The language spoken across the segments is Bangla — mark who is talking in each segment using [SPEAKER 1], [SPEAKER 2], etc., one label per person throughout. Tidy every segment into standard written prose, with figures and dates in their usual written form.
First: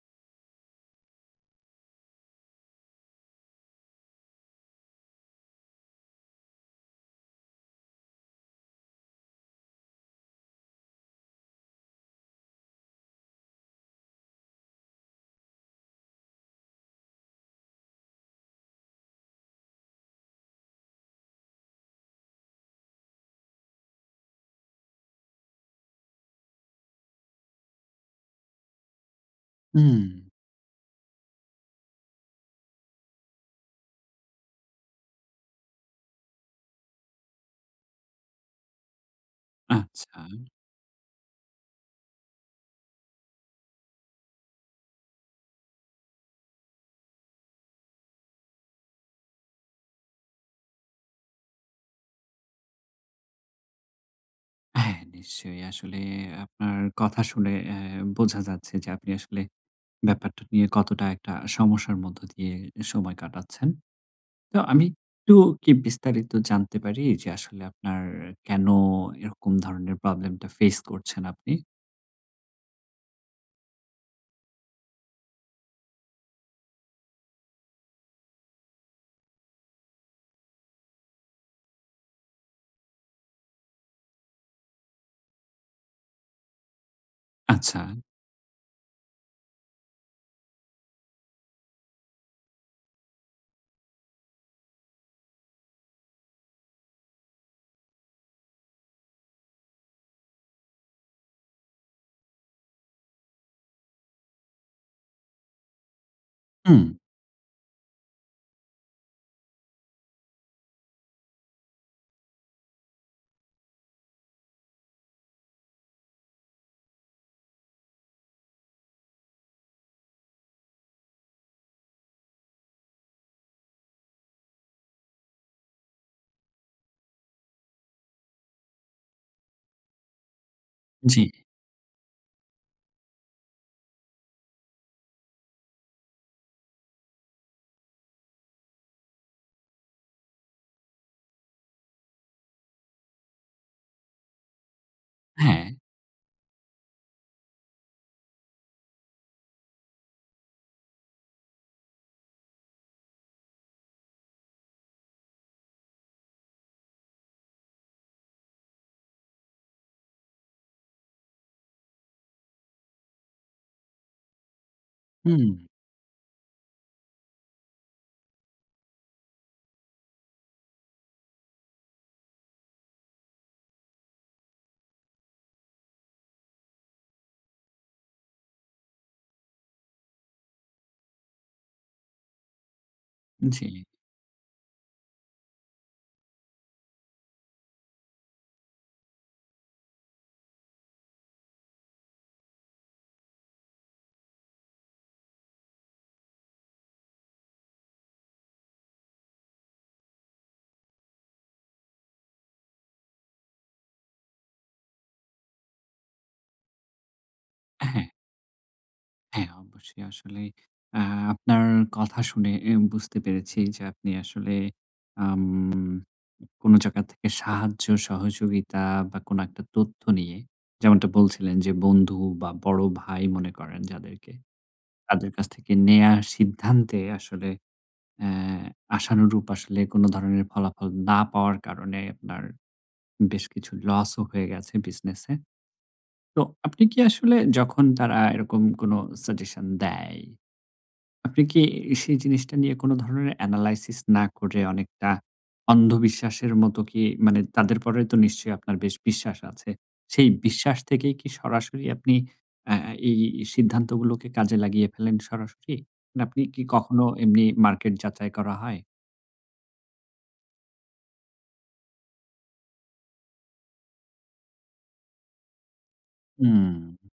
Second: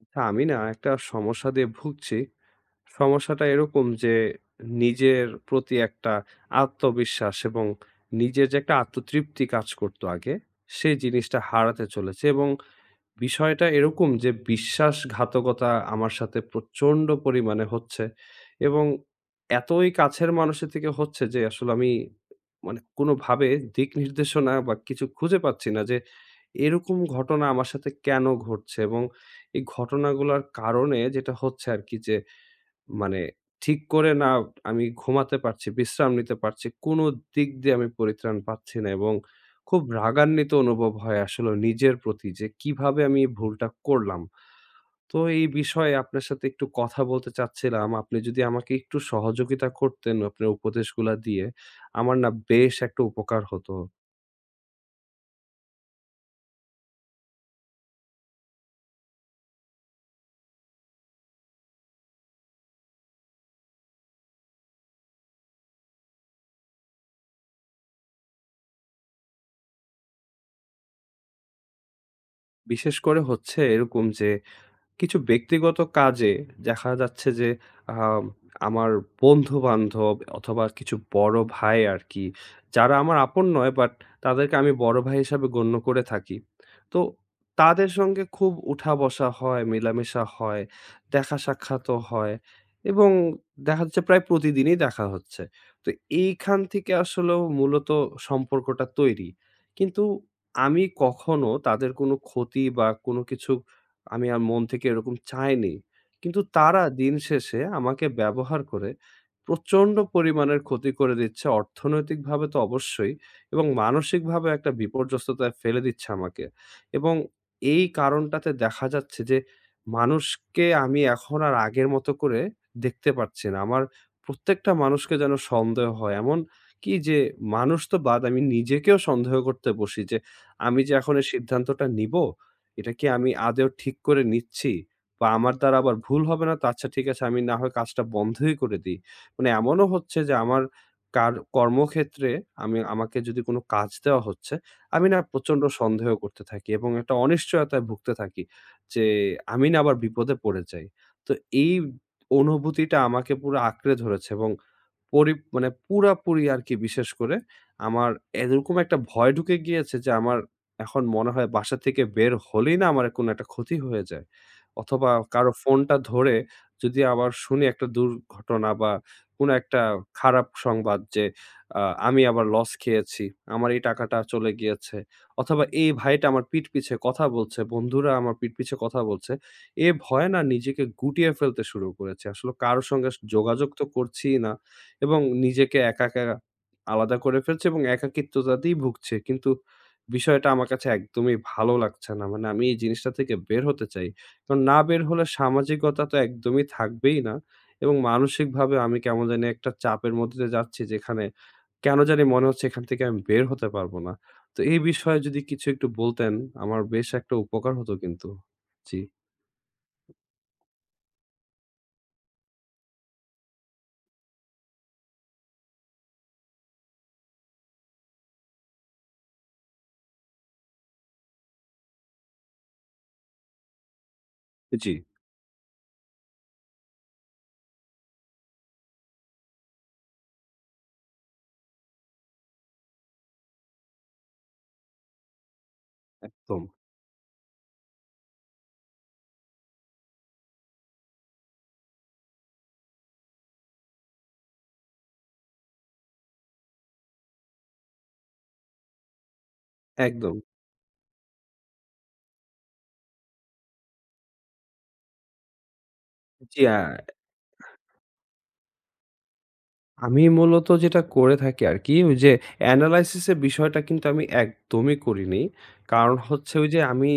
[SPEAKER 1] আচ্ছা, আমি না একটা সমস্যা দিয়ে ভুগছি। সমস্যাটা এরকম যে নিজের প্রতি একটা আত্মবিশ্বাস এবং নিজের যে একটা আত্মতৃপ্তি কাজ করতো আগে, সেই জিনিসটা হারাতে চলেছে এবং বিষয়টা এরকম যে বিশ্বাসঘাতকতা আমার সাথে প্রচন্ড পরিমাণে হচ্ছে এবং এতই কাছের মানুষের থেকে হচ্ছে যে আসলে আমি মানে কোনোভাবে দিক নির্দেশনা বা কিছু খুঁজে পাচ্ছি না যে এরকম ঘটনা আমার সাথে কেন ঘটছে এবং এই
[SPEAKER 2] হুম,
[SPEAKER 1] ঘটনাগুলোর কারণে যেটা হচ্ছে আর কি, যে মানে ঠিক করে না আমি ঘুমাতে পারছি, বিশ্রাম নিতে পারছি। কোনো দিক দিয়ে আমি পরিত্রাণ পাচ্ছি না এবং খুব
[SPEAKER 2] আচ্ছা।
[SPEAKER 1] রাগান্বিত অনুভব হয় আসলে নিজের প্রতি যে কিভাবে আমি এই ভুলটা করলাম। তো এই বিষয়ে আপনার সাথে একটু কথা বলতে চাচ্ছিলাম। আপনি যদি আমাকে একটু সহযোগিতা করতেন আপনার উপদেশগুলা দিয়ে, আমার না বেশ একটা উপকার হতো।
[SPEAKER 2] হ্যাঁ, নিশ্চয়ই। আসলে আপনার কথা শুনে বোঝা যাচ্ছে যে আপনি আসলে ব্যাপারটা নিয়ে কতটা একটা সমস্যার মধ্য দিয়ে সময় কাটাচ্ছেন। তো আমি একটু কি বিস্তারিত জানতে পারি যে আসলে আপনার কেন এরকম ধরনের প্রবলেমটা ফেস করছেন আপনি?
[SPEAKER 1] বিশেষ করে হচ্ছে এরকম যে কিছু ব্যক্তিগত কাজে দেখা যাচ্ছে যে আম আমার বন্ধু-বান্ধব অথবা কিছু বড় ভাই আরকি, যারা আমার আপন নয়, বাট তাদেরকে আমি বড় ভাই হিসাবে গণ্য করে থাকি। তো
[SPEAKER 2] আচ্ছা।
[SPEAKER 1] তাদের সঙ্গে খুব উঠা-বসা হয়, মেলামেশা হয়, দেখা সাক্ষাৎও হয় এবং দেখা যাচ্ছে প্রায় প্রতিদিনই দেখা হচ্ছে। তো এইখান থেকে আসলেও মূলত সম্পর্কটা তৈরি। কিন্তু আমি কখনো তাদের কোনো ক্ষতি বা কোনো কিছু আমি আর মন থেকে এরকম চাইনি। কিন্তু তারা
[SPEAKER 2] হুম,
[SPEAKER 1] দিন শেষে আমাকে ব্যবহার করে প্রচন্ড পরিমাণের ক্ষতি করে দিচ্ছে। অর্থনৈতিকভাবে তো অবশ্যই, এবং মানসিকভাবে একটা বিপর্যস্ততায় ফেলে দিচ্ছে আমাকে। এবং এই কারণটাতে দেখা যাচ্ছে যে মানুষকে আমি এখন আর আগের মতো করে দেখতে পারছি না। আমার প্রত্যেকটা মানুষকে যেন সন্দেহ হয়। এমন কি যে মানুষ তো বাদ, আমি নিজেকেও সন্দেহ করতে বসি যে আমি যে এখন
[SPEAKER 2] জি।
[SPEAKER 1] এই সিদ্ধান্তটা নিবো? এটা কি আমি আদৌ ঠিক করে নিচ্ছি? বা আমার দ্বারা আবার ভুল হবে না তো? আচ্ছা, ঠিক আছে, আমি না হয় কাজটা বন্ধই করে দিই। মানে এমনও হচ্ছে যে আমার কার কর্মক্ষেত্রে আমি আমাকে যদি কোনো কাজ দেওয়া হচ্ছে, আমি না প্রচন্ড
[SPEAKER 2] হ্যাঁ।
[SPEAKER 1] সন্দেহ করতে থাকি এবং একটা অনিশ্চয়তায় ভুগতে থাকি যে আমি না আবার বিপদে পড়ে যাই। তো এই অনুভূতিটা আমাকে পুরো আঁকড়ে ধরেছে এবং মানে পুরাপুরি আরকি, বিশেষ করে আমার এরকম একটা ভয় ঢুকে গিয়েছে যে আমার এখন মনে হয় বাসা থেকে বের হলেই না আমার কোনো একটা ক্ষতি হয়ে যায়। অথবা
[SPEAKER 2] হুম,
[SPEAKER 1] কারো ফোনটা ধরে যদি আবার শুনি একটা দুর্ঘটনা বা কোনো একটা খারাপ সংবাদ যে আ আমি আবার লস খেয়েছি। আমার এই টাকাটা চলে গিয়েছে। অথবা এই ভাইটা আমার পিঠ পিছে কথা বলছে, বন্ধুরা আমার পিঠ পিছে কথা বলছে। এ ভয়ে না নিজেকে গুটিয়ে ফেলতে শুরু করেছি। আসলে কারো সঙ্গে
[SPEAKER 2] জি।
[SPEAKER 1] যোগাযোগ তো করছিই না। এবং নিজেকে একা, একা আলাদা করে ফেলছে এবং একাকিত্বতাতেই ভুগছে। কিন্তু বিষয়টা আমার কাছে একদমই ভালো লাগছে না। মানে আমি এই জিনিসটা থেকে বের হতে চাই। কারণ না বের হলে সামাজিকতা তো একদমই থাকবেই না, এবং মানসিকভাবে আমি কেমন জানি একটা চাপের মধ্যে দিয়ে যাচ্ছি যেখানে কেন জানি মনে হচ্ছে এখান থেকে আমি বের হতে পারবো না। তো এই বিষয়ে যদি কিছু একটু বলতেন, আমার বেশ একটা উপকার হতো
[SPEAKER 2] হ্যাঁ।
[SPEAKER 1] কিন্তু। জি,
[SPEAKER 2] হ্যাঁ, অবশ্যই আসলেই আ আপনার কথা শুনে এ বুঝতে পেরেছি যে আপনি আসলে আম কোনো জায়গা থেকে সাহায্য, সহযোগিতা বা কোনো একটা তথ্য নিয়ে যেমনটা বলছিলেন যে বন্ধু বা বড় ভাই মনে করেন যাদেরকে,
[SPEAKER 1] জি,
[SPEAKER 2] তাদের কাছ থেকে নেয়ার সিদ্ধান্তে আসলে অ্যা আশানুরূপ আসলে কোনো ধরনের ফলাফল না পাওয়ার কারণে আপনার বেশ কিছু লসও হয়ে গেছে বিজনেসে। তো
[SPEAKER 1] একদম।
[SPEAKER 2] আপনি কি আসলে যখন তারা এরকম কোনো সাজেশন দেয় আপনি কি সেই জিনিসটা নিয়ে কোন ধরনের এনালাইসিস না করে অনেকটা অন্ধবিশ্বাসের মতো কি মানে তাদের পরে তো নিশ্চয়ই আপনার বেশ বিশ্বাস আছে। সেই
[SPEAKER 1] একদম।
[SPEAKER 2] বিশ্বাস থেকেই কি সরাসরি আপনি আ এই সিদ্ধান্তগুলোকে কাজে লাগিয়ে ফেলেন সরাসরি? না আপনি
[SPEAKER 1] জি,
[SPEAKER 2] কি কখনো এমনি মার্কেট যাচাই করা হয়?
[SPEAKER 1] আমি মূলত যেটা করে থাকি আরকি, ওই যে এনালাইসিস এর বিষয়টা কিন্তু আমি একদমই করিনি। কারণ হচ্ছে ওই
[SPEAKER 2] হুম,
[SPEAKER 1] যে আমি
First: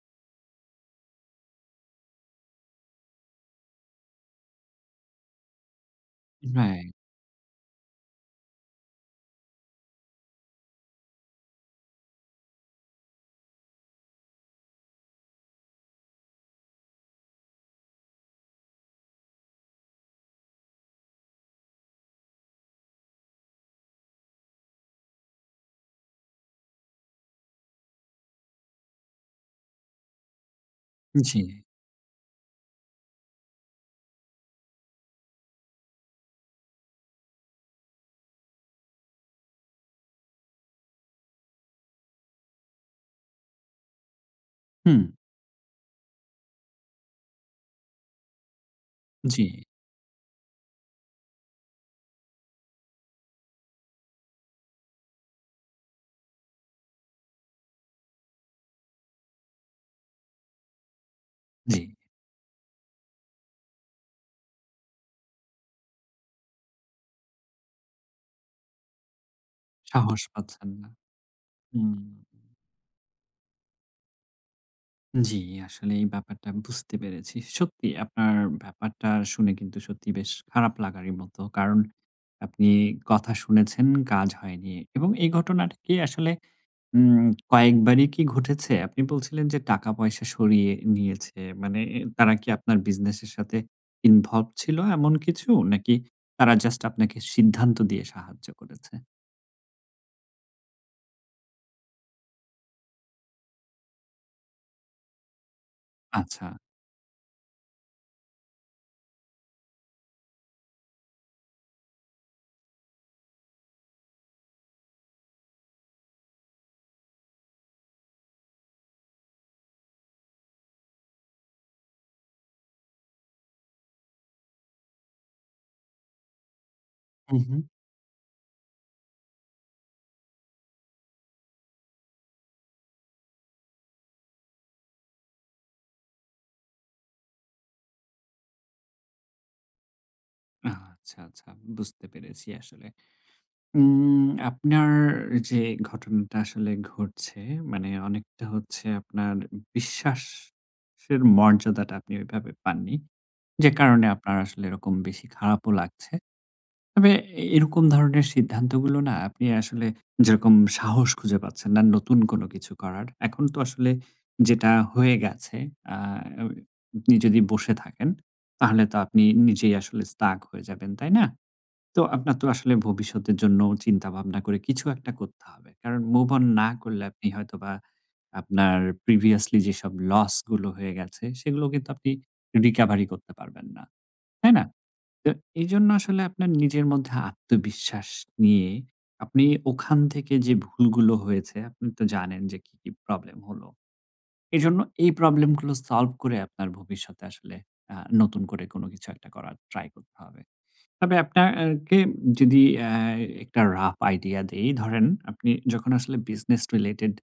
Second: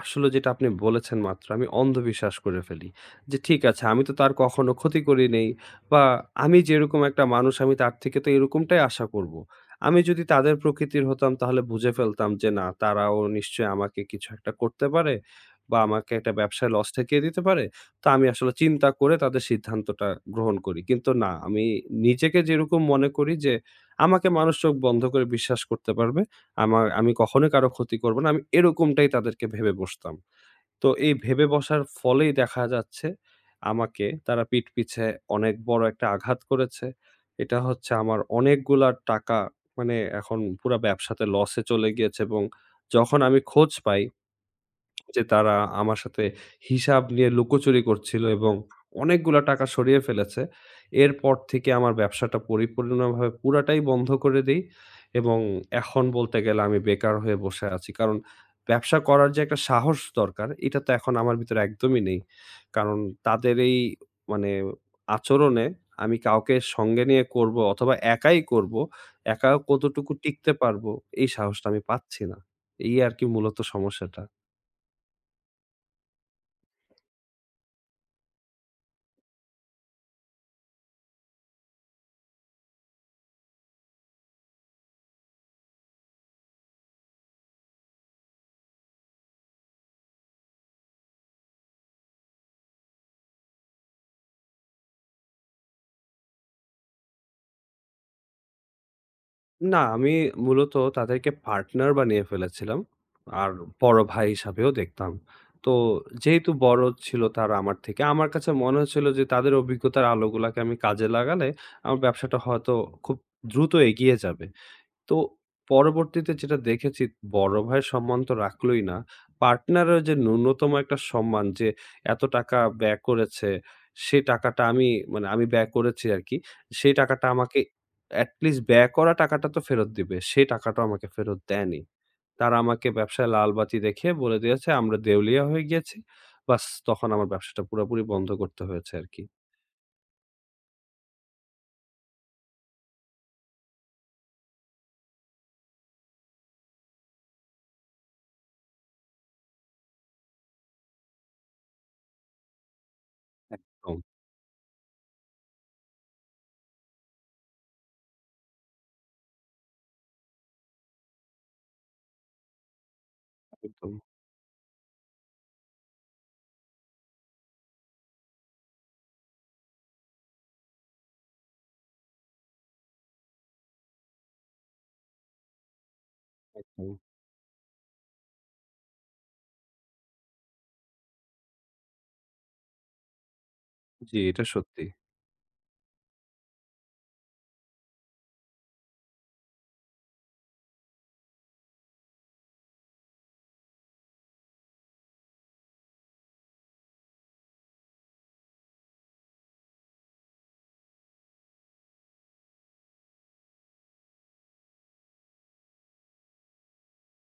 [SPEAKER 1] আসলে যেটা আপনি বলেছেন মাত্র, আমি অন্ধবিশ্বাস করে ফেলি। যে ঠিক আছে, আমি তো তার কখনো ক্ষতি করি নাই বা আমি
[SPEAKER 2] রাইট।
[SPEAKER 1] যেরকম একটা মানুষ, আমি তার থেকে তো এরকমটাই আশা করব। আমি যদি তাদের প্রকৃতির হতাম, তাহলে বুঝে ফেলতাম যে না, তারাও নিশ্চয়ই আমাকে কিছু একটা করতে পারে বা আমাকে একটা ব্যবসায় লস ঠেকিয়ে দিতে পারে। তো আমি আসলে চিন্তা করে তাদের সিদ্ধান্তটা গ্রহণ করি। কিন্তু না, আমি নিজেকে যেরকম মনে করি যে, আমাকে মানুষ চোখ বন্ধ করে বিশ্বাস করতে পারবে। আমার আমি কখনোই কারো ক্ষতি করব না। আমি এরকমটাই তাদেরকে ভেবে বসতাম। তো এই
[SPEAKER 2] জি,
[SPEAKER 1] ভেবে বসার ফলেই দেখা যাচ্ছে আমাকে তারা পিঠ পিছে অনেক বড় একটা আঘাত করেছে। এটা হচ্ছে আমার অনেকগুলা টাকা, মানে এখন পুরা ব্যবসাতে লসে চলে গিয়েছে। এবং যখন আমি খোঁজ পাই
[SPEAKER 2] হুম,
[SPEAKER 1] যে তারা আমার সাথে হিসাব নিয়ে লুকোচুরি করছিল এবং অনেকগুলা
[SPEAKER 2] জি,
[SPEAKER 1] টাকা সরিয়ে ফেলেছে। এরপর থেকে আমার ব্যবসাটা পরিপূর্ণভাবে পুরাটাই বন্ধ করে দেই এবং এখন বলতে গেলে আমি বেকার হয়ে বসে আছি। কারণ ব্যবসা করার যে একটা সাহস দরকার, এটা তো এখন আমার ভিতরে
[SPEAKER 2] জি।
[SPEAKER 1] একদমই নেই। কারণ তাদের এই, মানে, আচরণে আমি কাউকে সঙ্গে নিয়ে করব অথবা একাই করব, একা কতটুকু
[SPEAKER 2] সাহস
[SPEAKER 1] টিকতে
[SPEAKER 2] পাচ্ছেন না।
[SPEAKER 1] পারবো, এই সাহসটা আমি
[SPEAKER 2] হুম।
[SPEAKER 1] পাচ্ছি না। এই আরকি মূলত সমস্যাটা।
[SPEAKER 2] জি, আসলে এই ব্যাপারটা বুঝতে পেরেছি। সত্যি আপনার ব্যাপারটা শুনে কিন্তু সত্যি বেশ খারাপ লাগারই মতো। কারণ আপনি কথা শুনেছেন, কাজ হয়নি এবং এই ঘটনাটা কি আসলে উম কয়েকবারই কি ঘটেছে? আপনি বলছিলেন যে টাকা-পয়সা সরিয়ে নিয়েছে। মানে তারা কি আপনার বিজনেসের সাথে ইনভলভ ছিল এমন কিছু? নাকি তারা জাস্ট আপনাকে সিদ্ধান্ত দিয়ে সাহায্য করেছে?
[SPEAKER 1] না, আমি মূলত তাদেরকে পার্টনার বানিয়ে ফেলেছিলাম। আর বড় ভাই হিসাবেও দেখতাম। তো
[SPEAKER 2] আচ্ছা।
[SPEAKER 1] যেহেতু বড় ছিল তারা আমার থেকে, আমার কাছে মনে হচ্ছিল যে তাদের অভিজ্ঞতার আলোগুলাকে আমি কাজে লাগালে আমার ব্যবসাটা হয়তো খুব দ্রুত এগিয়ে যাবে। তো পরবর্তীতে যেটা দেখেছি, বড় ভাইয়ের সম্মান তো রাখলোই না। পার্টনারের যে ন্যূনতম একটা সম্মান, যে এত টাকা ব্যয় করেছে, সে টাকাটা আমি, মানে আমি ব্যয় করেছি আরকি। সেই টাকাটা
[SPEAKER 2] হু, হু।
[SPEAKER 1] আমাকে এটলিস্ট, ব্যয় করা টাকাটা তো ফেরত দিবে। সেই টাকাটাও আমাকে ফেরত দেয়নি। তারা আমাকে ব্যবসায় লাল বাতি দেখিয়ে বলে দিয়েছে, "আমরা দেউলিয়া হয়ে গিয়েছি।" বাস, তখন আমার ব্যবসাটা পুরোপুরি বন্ধ করতে হয়েছে আরকি।
[SPEAKER 2] আচ্ছা, আচ্ছা, বুঝতে পেরেছি আসলে। আপনার যে ঘটনাটা আসলে ঘটছে মানে অনেকটা হচ্ছে আপনার বিশ্বাসের মর্যাদাটা আপনি ওইভাবে পাননি। যে
[SPEAKER 1] একদম,
[SPEAKER 2] কারণে আপনার আসলে এরকম বেশি খারাপও লাগছে। তবে এ এরকম ধরনের সিদ্ধান্তগুলো না আপনি আসলে যেরকম সাহস খুঁজে পাচ্ছেন না নতুন কোনো কিছু করার। এখন তো আসলে
[SPEAKER 1] একদম,
[SPEAKER 2] যেটা হয়ে গেছে আ আপনি যদি বসে থাকেন তাহলে তো আপনি নিজেই আসলে stuck হয়ে যাবেন, তাই না? তো আপনার তো আসলে ভবিষ্যতের জন্য চিন্তা ভাবনা করে কিছু একটা করতে হবে। কারণ মুভ অন না
[SPEAKER 1] একদম।
[SPEAKER 2] করলে আপনি হয়তোবা আপনার প্রিভিয়াসলি যেসব লস গুলো হয়ে গেছে সেগুলো কিন্তু আপনি রিকভারি করতে পারবেন না।
[SPEAKER 1] জি, এটা
[SPEAKER 2] তাই না?
[SPEAKER 1] সত্যি।
[SPEAKER 2] তো এজন্য আসলে আপনার নিজের মধ্যে আত্মবিশ্বাস নিয়ে আপনি ওখান থেকে যে ভুলগুলো হয়েছে আপনি তো জানেন যে কি, কি প্রবলেম হলো। এজন্য এই প্রবলেম গুলো সলভ করে আপনার ভবিষ্যতে আসলে নতুন করে কোনো কিছু একটা করার ট্রাই করতে হবে। তবে আপনার কে যদি আ একটা রাফ আইডিয়া দেই, ধরেন আপনি যখন আসলে বিজনেস রিলেটেড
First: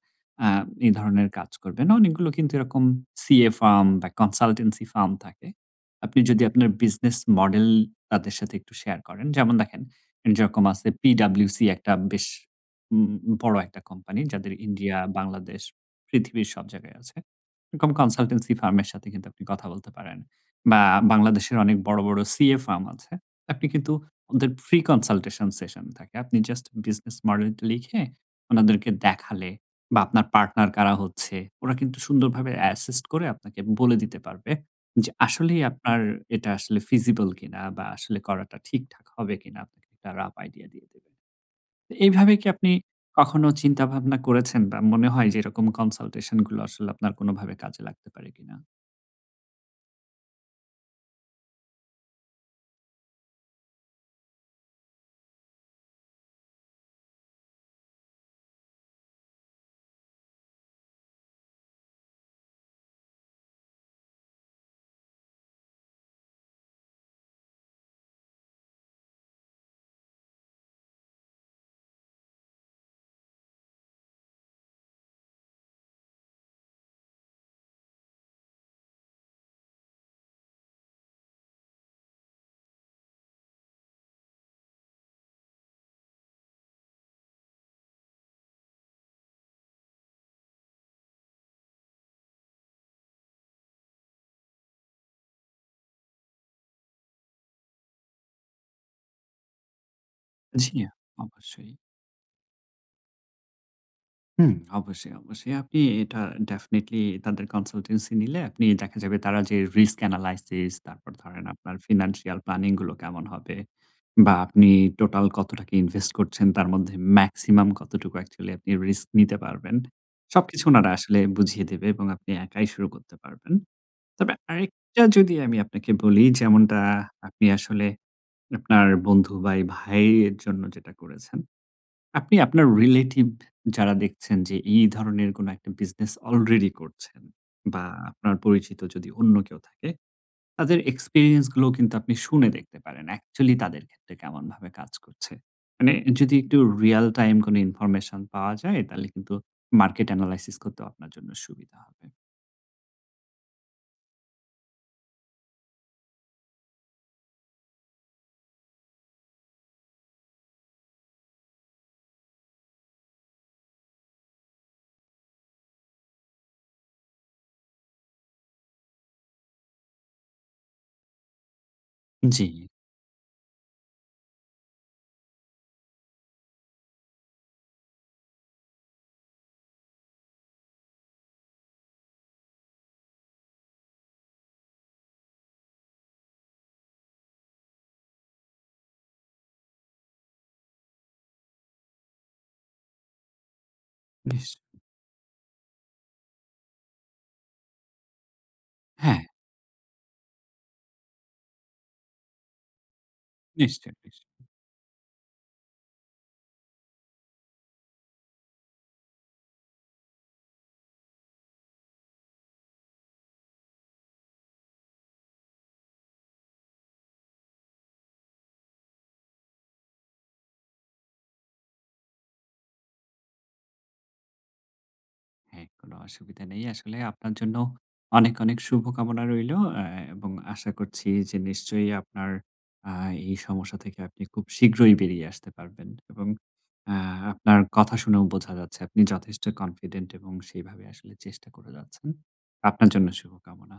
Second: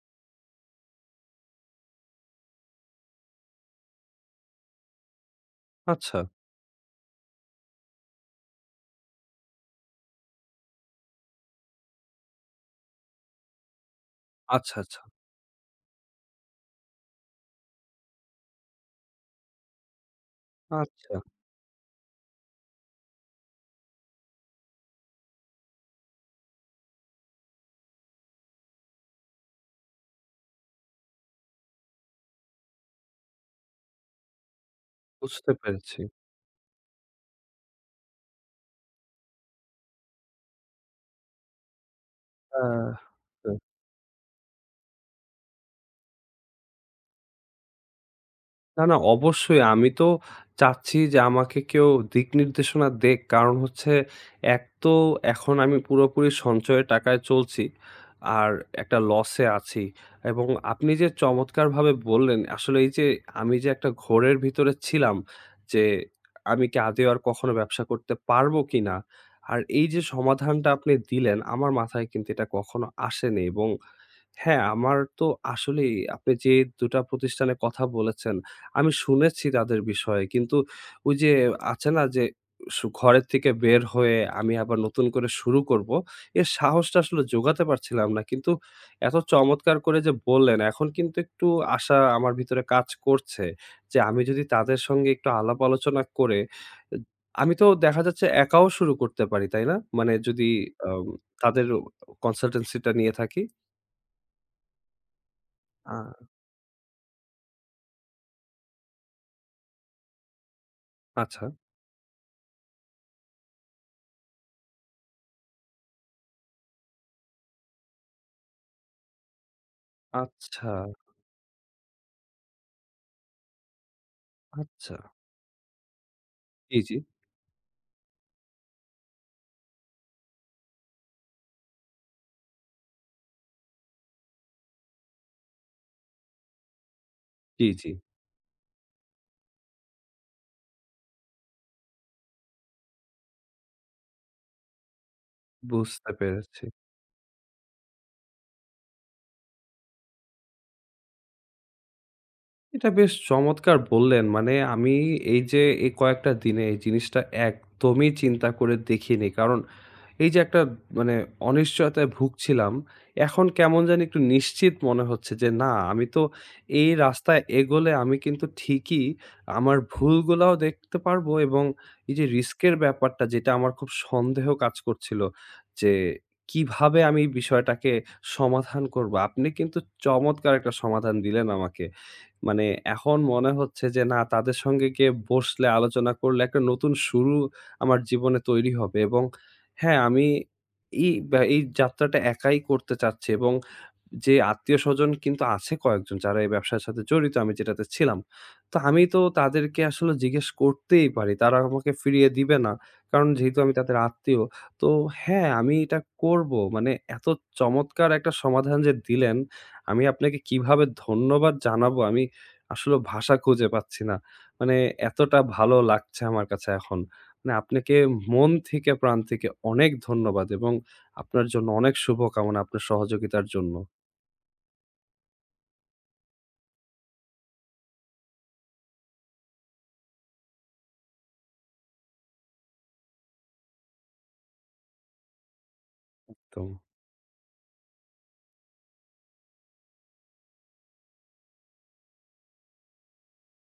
[SPEAKER 2] আ এই ধরনের কাজ করবেন, অনেকগুলো কিন্তু এরকম সিএ ফার্ম বা কনসালটেন্সি ফার্ম থাকে।
[SPEAKER 1] আচ্ছা,
[SPEAKER 2] আপনি যদি আপনার বিজনেস মডেল তাদের সাথে একটু শেয়ার করেন, যেমন দেখেন যেরকম আছে পিডাব্লিউসি একটা বেশ উম বড় একটা কোম্পানি যাদের
[SPEAKER 1] আচ্ছা,
[SPEAKER 2] ইন্ডিয়া,
[SPEAKER 1] আচ্ছা,
[SPEAKER 2] বাংলাদেশ, পৃথিবীর সব জায়গায় আছে। এরকম কনসালটেন্সি ফার্মের সাথে কিন্তু আপনি কথা বলতে পারেন। বা
[SPEAKER 1] আচ্ছা।
[SPEAKER 2] বাংলাদেশের অনেক বড়, বড় সিএ ফার্ম আছে। আপনি কিন্তু ওদের ফ্রি কনসালটেশন সেশন থাকে। আপনি জাস্ট বিজনেস মডেল লিখে ওনাদেরকে দেখালে বা আপনার পার্টনার কারা হচ্ছে, ওরা কিন্তু সুন্দরভাবে অ্যাসিস্ট করে আপনাকে বলে দিতে পারবে যে
[SPEAKER 1] বুঝতে
[SPEAKER 2] আসলেই
[SPEAKER 1] পেরেছি।
[SPEAKER 2] আপনার এটা আসলে ফিজিবল কিনা বা আসলে করাটা ঠিকঠাক হবে কিনা আপনাকে একটা রাফ আইডিয়া দিয়ে দেবে। এইভাবে কি
[SPEAKER 1] আ
[SPEAKER 2] আপনি কখনো চিন্তা ভাবনা করেছেন বা মনে হয় যে এরকম কনসালটেশন গুলো আসলে আপনার কোনোভাবে কাজে লাগতে পারে কিনা?
[SPEAKER 1] না, না, অবশ্যই আমি তো চাচ্ছি যে আমাকে কেউ দিক নির্দেশনা দেক। কারণ হচ্ছে এক তো এখন আমি পুরোপুরি সঞ্চয়ের টাকায় চলছি। আর একটা লসে আছি। এবং আপনি যে চমৎকারভাবে বললেন আসলে এই যে আমি যে একটা ঘোরের ভিতরে ছিলাম যে আমি কি আদৌ আর কখনো ব্যবসা করতে পারবো কিনা? আর এই যে সমাধানটা আপনি দিলেন, আমার মাথায় কিন্তু এটা কখনো আসেনি। এবং হ্যাঁ, আমার তো আসলেই, আপনি যে ২টা টা প্রতিষ্ঠানের কথা বলেছেন, আমি শুনেছি তাদের বিষয়ে। কিন্তু ওই যে আছে না যে ঘরের থেকে বের হয়ে আমি আবার নতুন করে শুরু করব, এর সাহসটা আসলে জোগাতে পারছিলাম না। কিন্তু এত চমৎকার করে যে বললেন, এখন কিন্তু একটু আশা আমার ভিতরে কাজ করছে যে আমি যদি তাদের সঙ্গে একটু আলাপ আলোচনা করে, এ আমি তো দেখা যাচ্ছে একাও শুরু করতে পারি, তাই না? মানে যদি
[SPEAKER 2] জি,
[SPEAKER 1] আম তাদের
[SPEAKER 2] অবশ্যই।
[SPEAKER 1] কনসালটেন্সি টা নিয়ে থাকি?
[SPEAKER 2] হুম, অবশ্যই, অবশ্যই। আপনি
[SPEAKER 1] আ
[SPEAKER 2] এটা ডেফিনিটলি তাদের কনসালটেন্সি নিলে আপনি দেখা যাবে তারা যে রিস্ক অ্যানালাইসিস তারপর
[SPEAKER 1] আচ্ছা,
[SPEAKER 2] ধরেন আপনার ফিনান্সিয়াল প্ল্যানিং গুলো কেমন হবে বা আপনি টোটাল কত টাকা ইনভেস্ট করছেন তার মধ্যে ম্যাক্সিমাম কতটুকু অ্যাকচুয়ালি আপনি রিস্ক নিতে পারবেন। সবকিছু
[SPEAKER 1] আচ্ছা,
[SPEAKER 2] উনারা আসলে বুঝিয়ে দেবে এবং আপনি একাই শুরু করতে পারবেন। তবে
[SPEAKER 1] আচ্ছা।
[SPEAKER 2] আরেকটা যদি আমি আপনাকে বলি,
[SPEAKER 1] জি,
[SPEAKER 2] যেমনটা
[SPEAKER 1] জি,
[SPEAKER 2] আপনি আসলে আপনার বন্ধু বা এই ভাইয়ের জন্য যেটা করেছেন। আপনি আপনার রিলেটিভ যারা দেখছেন যে এই ধরনের কোনো একটা বিজনেস অলরেডি করছেন
[SPEAKER 1] জি,
[SPEAKER 2] বা
[SPEAKER 1] জি।
[SPEAKER 2] আপনার পরিচিত যদি অন্য কেউ থাকে, তাদের এক্সপেরিয়েন্স গুলো কিন্তু আপনি শুনে দেখতে পারেন। অ্যাকচুয়ালি তাদের ক্ষেত্রে কেমনভাবে কাজ করছে। মানে
[SPEAKER 1] বুঝতে
[SPEAKER 2] যদি একটু
[SPEAKER 1] পেরেছি।
[SPEAKER 2] রিয়াল টাইম কোনো ইনফরমেশন পাওয়া যায়, তাহলে কিন্তু মার্কেট এনালাইসিস করতেও আপনার জন্য সুবিধা হবে।
[SPEAKER 1] এটা বেশ চমৎকার বললেন। মানে আমি এই যে এই কয়েকটা দিনে এই জিনিসটা একদমই চিন্তা করে দেখিনি। কারণ এই যে একটা, মানে, অনিশ্চয়তায় ভুগছিলাম, এখন কেমন জানি একটু নিশ্চিত মনে হচ্ছে যে না, আমি তো এই রাস্তায় এগোলে আমি কিন্তু ঠিকই আমার ভুলগুলাও দেখতে পারবো এবং এই যে
[SPEAKER 2] জি,
[SPEAKER 1] রিস্কের ব্যাপারটা যেটা আমার খুব সন্দেহ কাজ করছিল যে কিভাবে আমি এই বিষয়টাকে সমাধান করবো। আপনি কিন্তু চমৎকার একটা সমাধান দিলেন আমাকে। মানে এখন মনে হচ্ছে যে না, তাদের সঙ্গে গিয়ে বসলে, আলোচনা করলে একটা নতুন শুরু আমার জীবনে তৈরি হবে। এবং হ্যাঁ, আমি এই, বা এই যাত্রাটা একাই করতে চাচ্ছি এবং যে
[SPEAKER 2] নিশ্চয়ই।
[SPEAKER 1] আত্মীয়স্বজন কিন্তু আছে কয়েকজন যারা এই ব্যবসার সাথে জড়িত আমি যেটাতে ছিলাম। তো আমি তো
[SPEAKER 2] হ্যাঁ,
[SPEAKER 1] তাদেরকে আসলে জিজ্ঞেস করতেই পারি। তারা আমাকে ফিরিয়ে দিবে না। কারণ যেহেতু আমি তাদের
[SPEAKER 2] নিশ্চয়ই,
[SPEAKER 1] আত্মীয়।
[SPEAKER 2] নিশ্চয়ই।
[SPEAKER 1] তো হ্যাঁ, আমি এটা করব। মানে এত চমৎকার একটা সমাধান যে দিলেন, আমি আপনাকে কিভাবে ধন্যবাদ জানাবো আমি আসলে ভাষা খুঁজে পাচ্ছি না। মানে এতটা ভালো লাগছে আমার কাছে এখন। মানে আপনাকে মন থেকে, প্রাণ থেকে অনেক ধন্যবাদ এবং আপনার জন্য অনেক শুভকামনা আপনার সহযোগিতার জন্য।
[SPEAKER 2] হ্যাঁ, কোনো অসুবিধা নেই। আসলে আপনার জন্য অনেক, অনেক শুভকামনা রইলো। এবং আশা করছি যে নিশ্চয়ই আপনার আ এই সমস্যা থেকে আপনি খুব শীঘ্রই বেরিয়ে আসতে পারবেন। এবং
[SPEAKER 1] তো।
[SPEAKER 2] আ আপনার কথা শুনেও বোঝা যাচ্ছে আপনি যথেষ্ট কনফিডেন্ট এবং সেইভাবে আসলে চেষ্টা করে যাচ্ছেন। আপনার জন্য শুভকামনা।